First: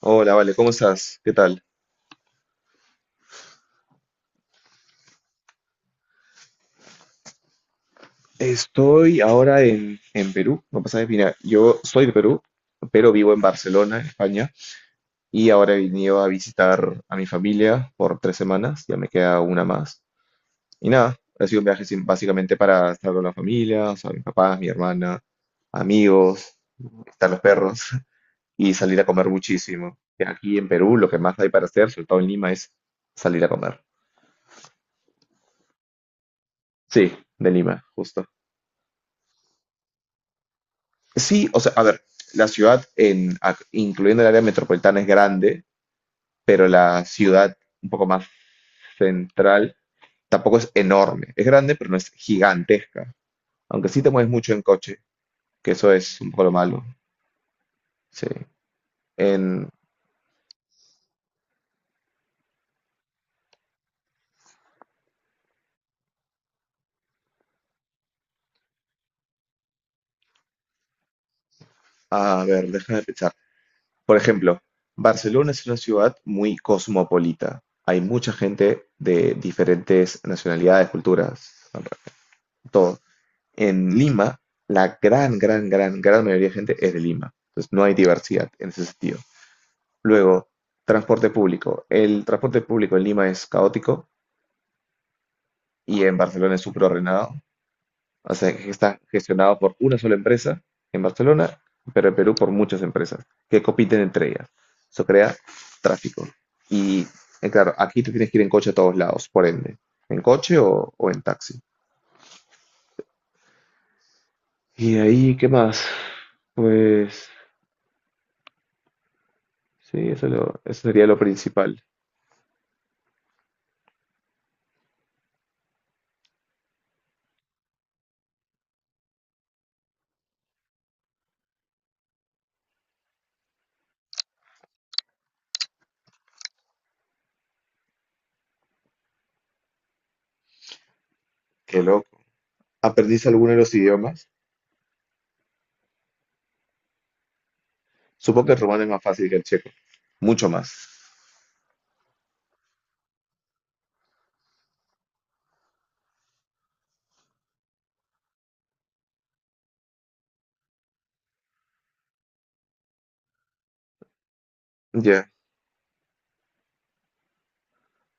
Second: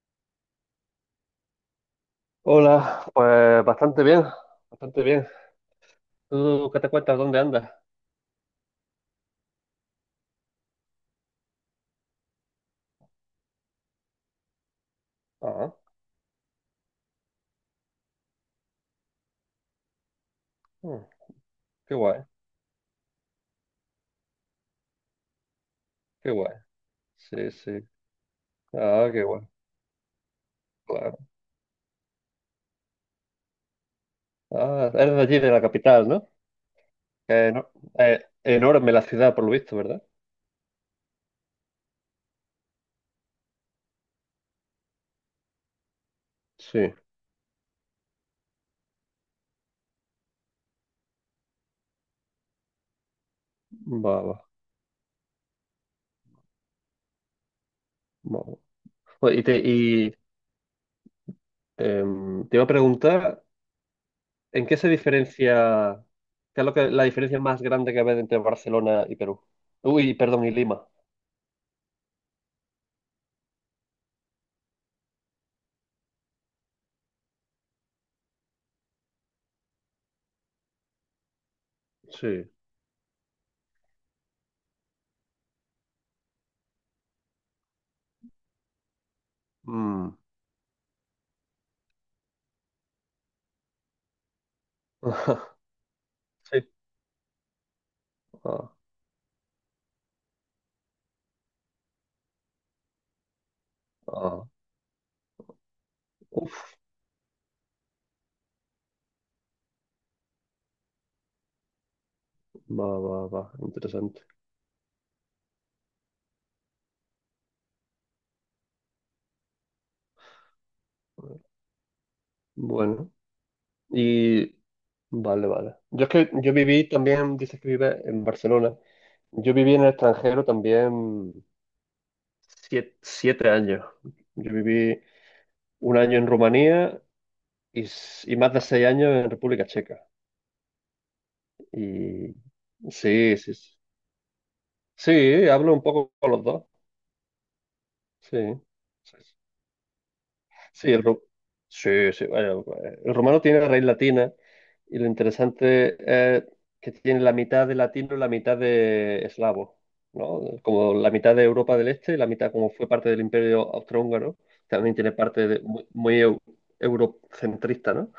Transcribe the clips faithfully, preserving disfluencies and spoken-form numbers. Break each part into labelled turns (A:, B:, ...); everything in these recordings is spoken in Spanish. A: Hola, vale, ¿cómo estás? ¿Qué tal?
B: Hola, pues bastante bien, bastante bien. ¿Tú qué te cuentas? ¿Dónde andas?
A: Estoy ahora en, en Perú, no pasa de mira, yo soy de Perú, pero vivo en Barcelona, en España, y
B: Ah,
A: ahora he venido a visitar a mi familia por tres semanas, ya me queda una más. Y
B: mm,
A: nada, ha sido un viaje
B: qué
A: sin-
B: guay,
A: básicamente para estar con la familia, o sea, mis papás, mi hermana,
B: qué guay.
A: amigos, están los
B: Sí, sí.
A: perros, y salir a
B: Ah, qué
A: comer
B: guay,
A: muchísimo. Que aquí en Perú lo
B: claro.
A: que más hay para hacer, sobre todo en Lima, es salir a comer.
B: Ah, eres de allí, de la capital, ¿no?
A: Sí,
B: Que
A: de
B: eno-
A: Lima, justo.
B: eh, Enorme la ciudad, por lo visto, ¿verdad?
A: Sí, o sea, a ver, la ciudad, en, a- incluyendo el área metropolitana, es grande, pero
B: Sí,
A: la ciudad un poco más central tampoco es enorme. Es grande, pero no es gigantesca. Aunque
B: va,
A: sí te
B: va,
A: mueves
B: va.
A: mucho en coche, que eso es un poco lo malo. Sí.
B: Bueno, y te,
A: En,
B: y, em, te iba a preguntar, ¿en qué se diferencia, qué es lo que, la diferencia más grande que ves entre Barcelona y Perú? Uy, perdón, y Lima.
A: a ver, déjame pensar. Por ejemplo, Barcelona es una ciudad muy cosmopolita. Hay mucha gente de diferentes nacionalidades, culturas,
B: Sí.
A: todo. En Lima, la gran, gran, gran, gran mayoría de gente es de Lima. Entonces no hay diversidad en ese sentido.
B: Mm.
A: Luego, transporte público. El transporte público en Lima es caótico y en Barcelona es
B: Sí.
A: súper ordenado. O sea, que
B: Ah.
A: está gestionado por una sola empresa en Barcelona, pero en Perú por muchas empresas que compiten entre
B: Ah,
A: ellas. Eso crea tráfico.
B: uf,
A: Y eh, claro, aquí tú tienes que ir en coche a todos lados, por ende. En coche o, o en taxi.
B: va, va, va, interesante.
A: Y de ahí, ¿qué más? Pues sí, eso, lo- eso sería lo principal.
B: Bueno, y vale, vale. Yo es que yo viví también, dices que vive en Barcelona. Yo viví en el extranjero también siete, siete años. Yo viví un año en Rumanía y, s- y más de seis años en República Checa.
A: Qué loco.
B: Y
A: ¿Aprendiste
B: sí,
A: alguno
B: sí,
A: de los
B: sí.
A: idiomas?
B: Sí, hablo un poco con los dos. Sí.
A: Supongo que el rumano es más
B: Sí,
A: fácil
B: sí.
A: que el checo. Mucho más.
B: Sí, el, ro- sí, sí, bueno, el romano tiene raíz latina y lo interesante es que tiene la mitad de latino y la mitad de eslavo, ¿no? Como la mitad de Europa del Este y la mitad como fue parte del Imperio Austrohúngaro, también tiene
A: Ya.
B: parte de- muy, muy eu- eurocentrista, ¿no?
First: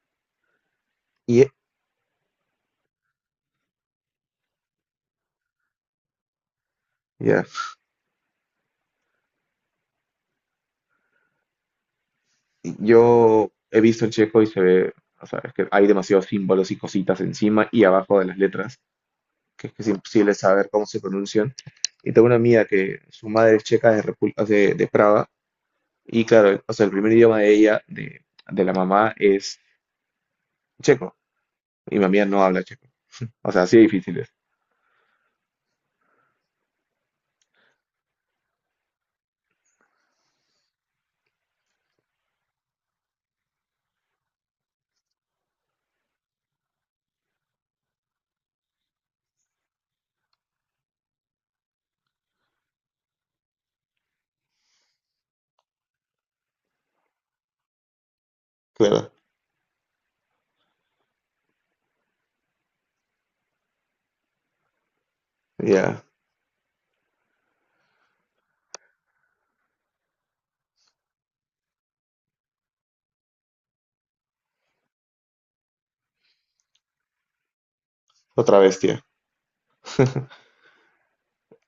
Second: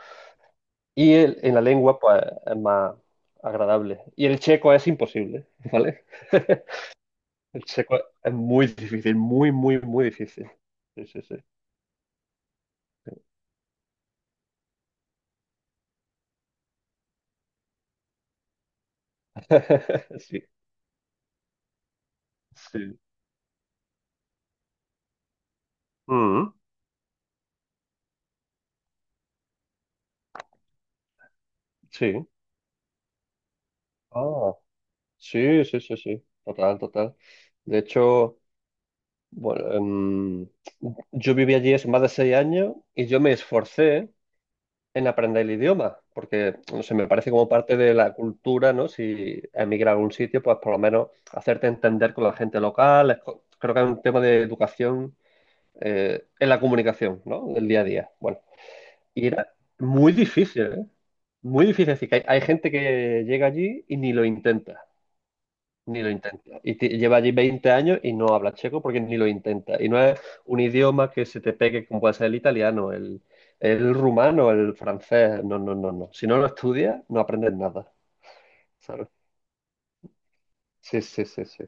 B: Y el-
A: Y
B: en la lengua, pues, es más agradable. Y el checo es imposible, ¿vale?
A: ya.
B: El checo es muy difícil, muy, muy, muy difícil. Sí, sí, sí.
A: Yo he visto el checo y se ve, o sea, es que hay demasiados símbolos y cositas encima y abajo de las letras, que es que es imposible
B: Sí.
A: saber cómo se pronuncian. Y tengo una amiga que
B: Sí.
A: su madre es checa de, Repu- o sea, de, de Praga, y
B: Mm,
A: claro, o sea, el primer idioma de ella, de, de la mamá, es checo. Y mi amiga
B: sí.
A: no habla checo. O sea, así de difícil es.
B: Ah, sí, sí, sí, sí. Total, total. De hecho, bueno, em, yo viví allí hace más de seis años y yo me esforcé en aprender el idioma, porque, no sé, me parece como parte de la cultura, ¿no? Si emigras a algún sitio, pues por lo menos hacerte entender con la gente local. Es co- Creo que es un tema de educación eh, en la comunicación, ¿no? Del día a día. Bueno,
A: Claro.
B: y era muy difícil, ¿eh? Muy difícil. Es decir, que hay, hay gente que llega allí y ni lo intenta. Ni
A: Ya.
B: lo intenta. Y ti- lleva allí veinte años y no habla checo porque ni lo intenta. Y no es un idioma que se te pegue como puede ser el italiano, el, el rumano, el francés. No, no, no, no. Si no lo estudias, no aprendes nada,
A: Otra vez, tía.
B: ¿sabes? Sí, sí, sí, sí.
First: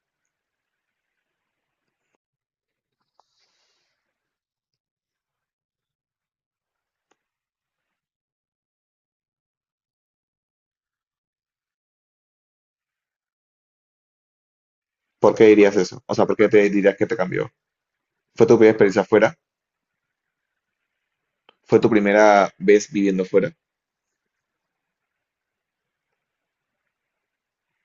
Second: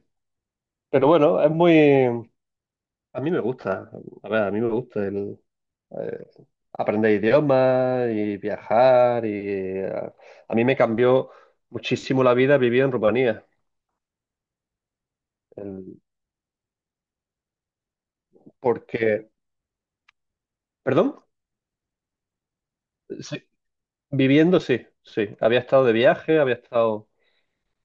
B: Pero bueno, es muy... A mí me gusta. A ver, a mí me gusta el... eh, aprender idiomas y viajar y... eh, A mí me cambió muchísimo la vida vivir en Rumanía.
A: ¿Por qué dirías
B: El-
A: eso? O sea, ¿por qué te dirías que te cambió? ¿Fue tu primera experiencia
B: Porque...
A: fuera?
B: ¿Perdón?
A: ¿Fue tu primera vez viviendo
B: Sí.
A: fuera?
B: Viviendo, sí, sí. Había estado de viaje, había estado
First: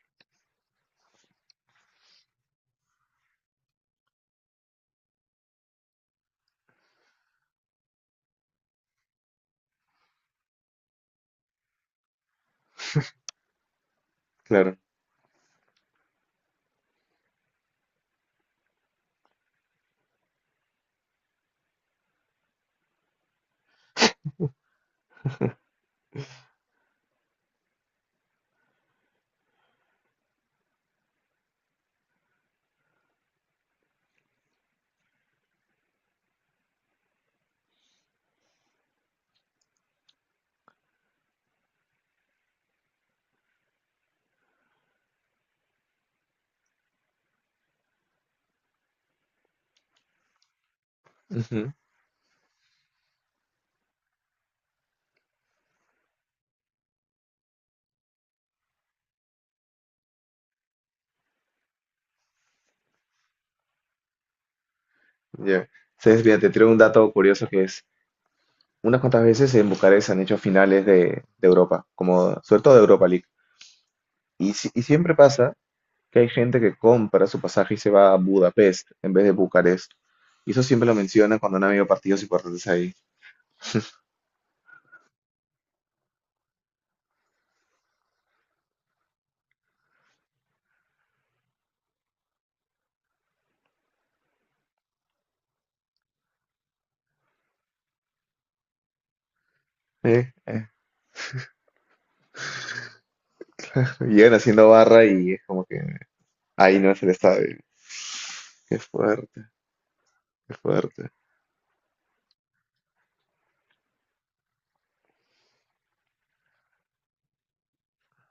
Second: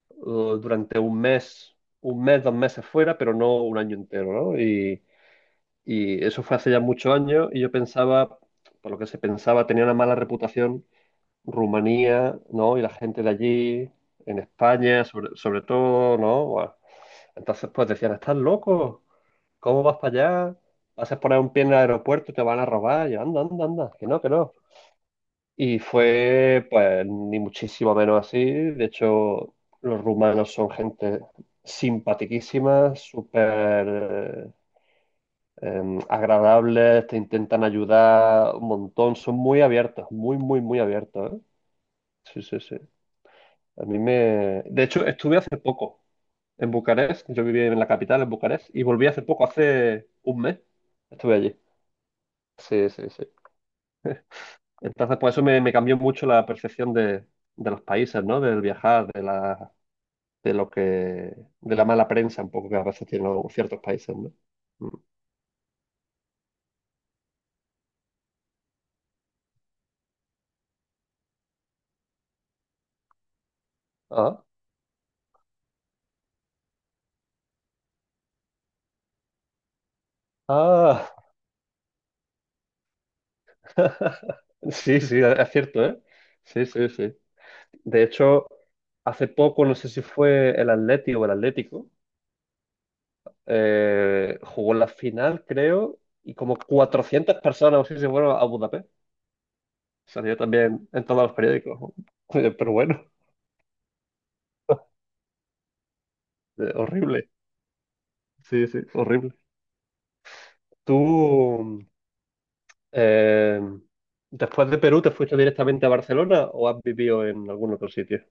B: uh, durante un mes, un mes, dos meses fuera, pero no un año entero, ¿no? Y, y eso fue hace ya muchos años y yo pensaba, por lo que se pensaba, tenía una mala reputación Rumanía, ¿no? Y la gente de allí, en
A: Claro.
B: España, sobre, sobre todo, ¿no? Bueno, entonces, pues decían, ¿estás loco? ¿Cómo vas para allá? Vas a poner un pie en el aeropuerto, te van a robar. Y yo, anda, anda, anda, que no, que no. Y fue, pues, ni muchísimo menos así. De hecho, los rumanos son gente simpaticísima, súper eh, agradables, te intentan ayudar un montón, son muy abiertos, muy, muy, muy abiertos, ¿eh? Sí, sí, sí. A mí me... De hecho, estuve hace poco en Bucarest, yo vivía en la capital, en Bucarest, y volví hace poco, hace un mes, estuve allí.
A: Ujú.
B: Sí, sí, sí. Entonces, por eso me, me cambió mucho la percepción de, de los países, ¿no? Del viajar, de las de lo que, de la mala prensa un poco que a veces tienen algunos- ciertos países, ¿no? Mm.
A: Ya. Entonces, mira, te traigo un dato curioso que es, unas cuantas veces en Bucarest han hecho finales de, de Europa, como sobre todo de Europa League.
B: Ah,
A: Y, si- y siempre pasa que hay gente que compra su pasaje y se va a Budapest en vez de Bucarest. Y eso siempre lo
B: ah.
A: mencionan cuando han habido partidos importantes ahí.
B: Sí, sí, e, es cierto, ¿eh? Sí, sí, sí. De hecho, hace poco, no sé si fue el Atleti o el Atlético, eh, jugó la final, creo, y como cuatrocientas personas o así se fueron a Budapest.
A: Eh,
B: Salió
A: eh.
B: también en todos los periódicos. Pero bueno,
A: Llegan haciendo barra y es como que
B: eh,
A: ahí no es el
B: horrible.
A: estadio.
B: Sí,
A: Qué
B: sí, horrible.
A: fuerte, qué fuerte.
B: ¿Tú, Eh, ¿Después de Perú te fuiste directamente a Barcelona o has vivido en algún otro sitio?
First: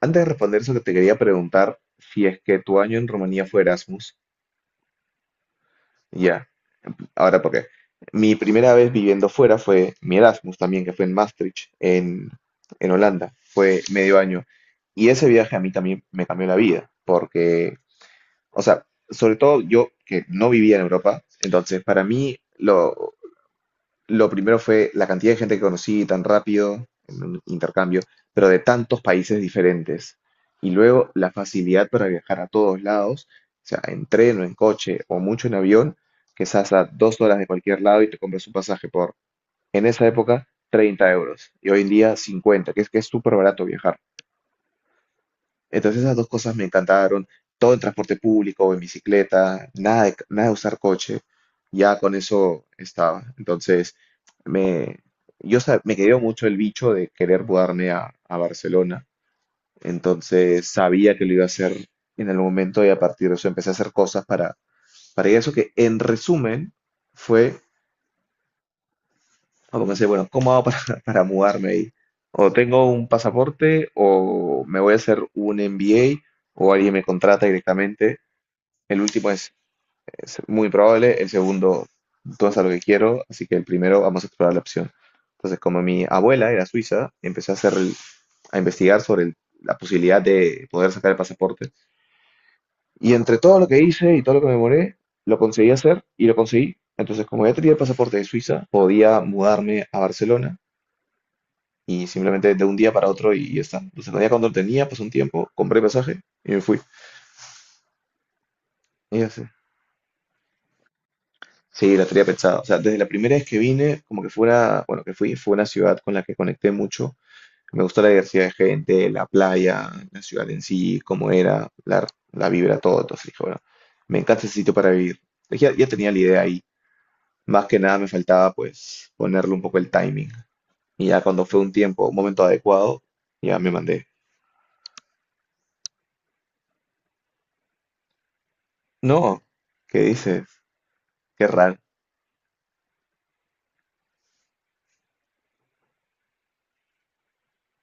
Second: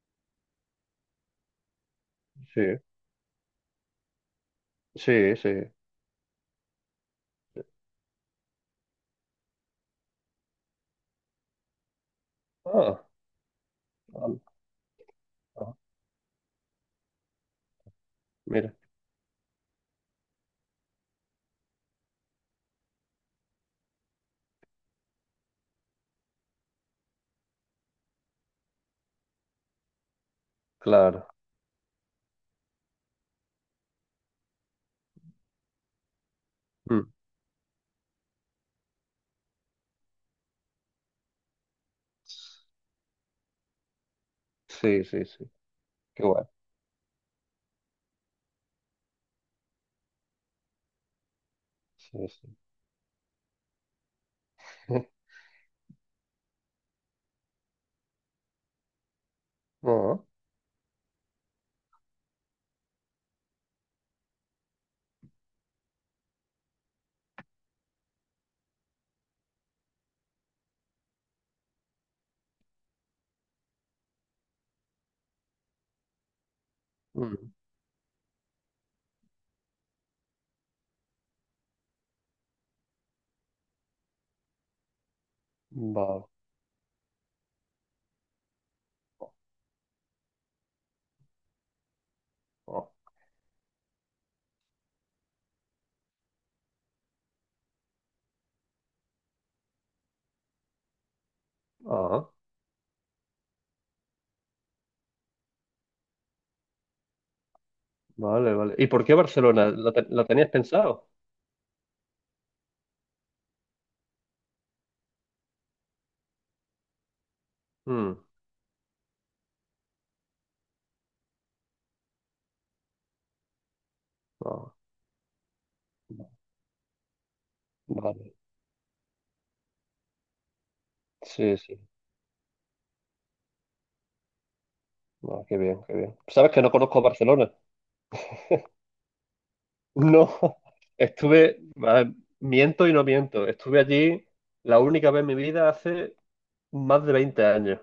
A: Antes de responder eso, que te quería preguntar si es que
B: Sí,
A: tu año en Rumanía fue Erasmus.
B: sí, sí.
A: Ya, ahora porque mi primera vez viviendo fuera fue mi Erasmus también, que fue en Maastricht, en, en
B: Ah,
A: Holanda. Fue medio
B: ah,
A: año. Y ese viaje a mí
B: ah,
A: también me cambió la vida, porque, o
B: mira,
A: sea, sobre todo yo que no vivía en Europa, entonces para mí lo, lo primero fue la cantidad de gente que conocí tan rápido en un intercambio, pero de tantos países diferentes. Y luego
B: claro.
A: la facilidad para viajar a todos lados, o sea, en tren o en coche o mucho en avión, que estás a
B: Mm,
A: dos horas de cualquier lado y te compras un pasaje por, en esa época, treinta euros. Y hoy en día cincuenta, que es que es súper barato viajar.
B: sí, sí, sí.
A: Entonces esas
B: Qué
A: dos
B: guay.
A: cosas me encantaron. Todo en transporte público en bicicleta, nada de, nada de usar coche. Ya con
B: Sí, sí.
A: eso estaba. Entonces me, yo sa- me quedó mucho el bicho de querer mudarme a, a Barcelona.
B: Ah,
A: Entonces sabía que lo iba a hacer en el momento y a partir de eso empecé a hacer cosas para, para ir a eso, que en resumen fue, como pensé, bueno, ¿cómo hago para, para mudarme ahí? O tengo un pasaporte o me voy a hacer un M B A o alguien me contrata
B: mm,
A: directamente. El último es, es muy probable, el segundo todo es a lo que quiero, así que el primero vamos a explorar la opción. Entonces, como mi
B: vale.
A: abuela era suiza, empecé a hacer el- a investigar sobre el- la posibilidad de poder sacar el pasaporte.
B: Ah,
A: Y entre todo lo que hice y todo lo que me demoré, lo conseguí hacer y lo conseguí. Entonces, como ya tenía el pasaporte de Suiza, podía mudarme a Barcelona y
B: ah,
A: simplemente de un día para otro y, y ya está. Entonces, no había cuando tenía, pasó un tiempo, compré pasaje y me fui.
B: vale, vale. ¿Y por qué
A: Y ya sé.
B: Barcelona? ¿La, te- la tenías pensado?
A: Sí, la tenía pensado. O sea, desde la primera vez que vine, como que fue una, bueno, que fui, fue una ciudad con la que conecté mucho. Me gustó la
B: Mm,
A: diversidad de gente, la playa, la ciudad en sí, cómo era, la, la vibra, todo. Entonces dije, bueno, me encanta ese
B: ah,
A: sitio para vivir. Ya, ya tenía la idea ahí. Más que nada me
B: vale.
A: faltaba pues ponerle un poco el timing. Y ya cuando
B: Sí,
A: fue un
B: sí.
A: tiempo, un momento adecuado, ya me mandé.
B: Ah, qué bien, qué bien. Sabes que no conozco Barcelona.
A: No, ¿qué
B: No,
A: dices? Qué
B: estuve,
A: raro.
B: a ver, miento y no miento, estuve allí la única vez en mi vida hace más de veinte años.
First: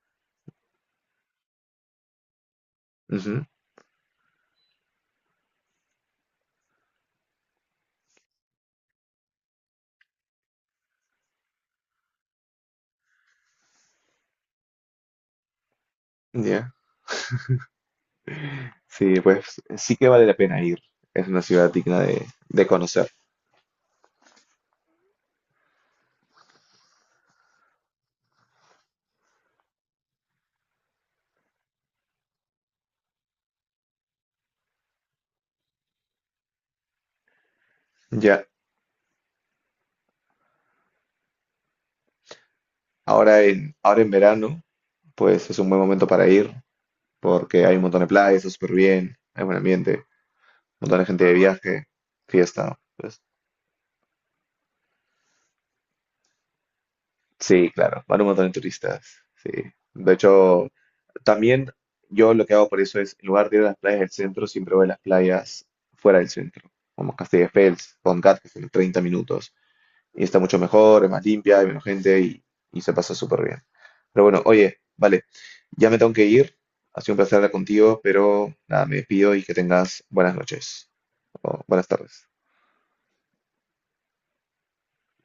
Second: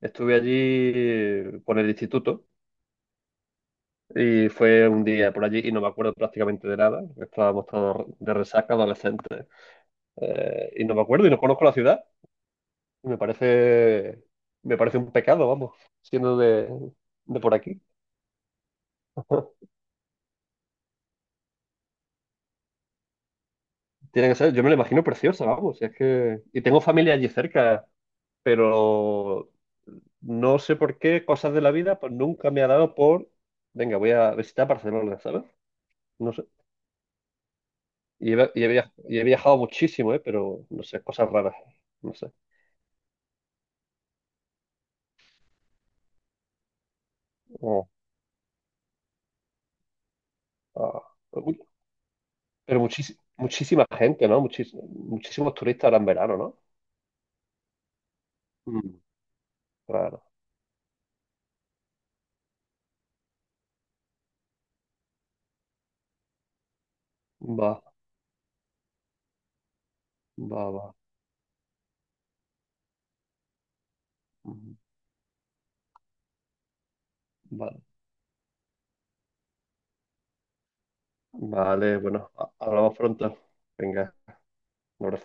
B: Estuve allí por el instituto
A: Ujú.
B: y fue un día por allí y no me acuerdo prácticamente de nada. Estábamos todos de resaca, adolescentes. Eh, y no me acuerdo y no conozco la ciudad. me parece, me parece un pecado, vamos, siendo de,
A: Ya.
B: de por aquí.
A: Sí, pues sí que vale la pena ir. Es una ciudad digna de, de conocer.
B: Tiene que ser, yo me la imagino preciosa, vamos. Si es que, y tengo familia allí cerca. Pero no sé por qué, cosas de la vida, pues nunca me ha dado por, venga, voy a visitar Barcelona, ¿sabes? No sé. Y
A: Ya,
B: he, y he via- y he viajado muchísimo, ¿eh? Pero, no sé, cosas raras, no sé.
A: ahora en, ahora en verano, pues es un buen momento para ir, porque hay un
B: Como,
A: montón de playas, está súper bien, hay buen ambiente, un montón
B: ah,
A: de gente de
B: uy,
A: viaje, fiesta,
B: pero muchis-
A: pues
B: muchísima gente, ¿no? Muchis- muchísimos turistas ahora en verano, ¿no?
A: sí, claro, van un montón de
B: Mm,
A: turistas, sí. De
B: claro.
A: hecho, también yo lo que hago por eso es, en lugar de ir a las playas del centro, siempre voy a las playas fuera del centro, como
B: Va,
A: Castelldefels, Poncat, que son 30 minutos, y está mucho
B: va, va.
A: mejor, es más limpia, hay menos gente y, y se pasa súper bien. Pero bueno,
B: Mm,
A: oye, vale, ya me tengo que ir. Ha sido un placer hablar
B: va.
A: contigo, pero nada, me despido y que tengas buenas noches o buenas
B: Vale,
A: tardes.
B: bueno, ha- hablamos pronto. Venga, un abrazo.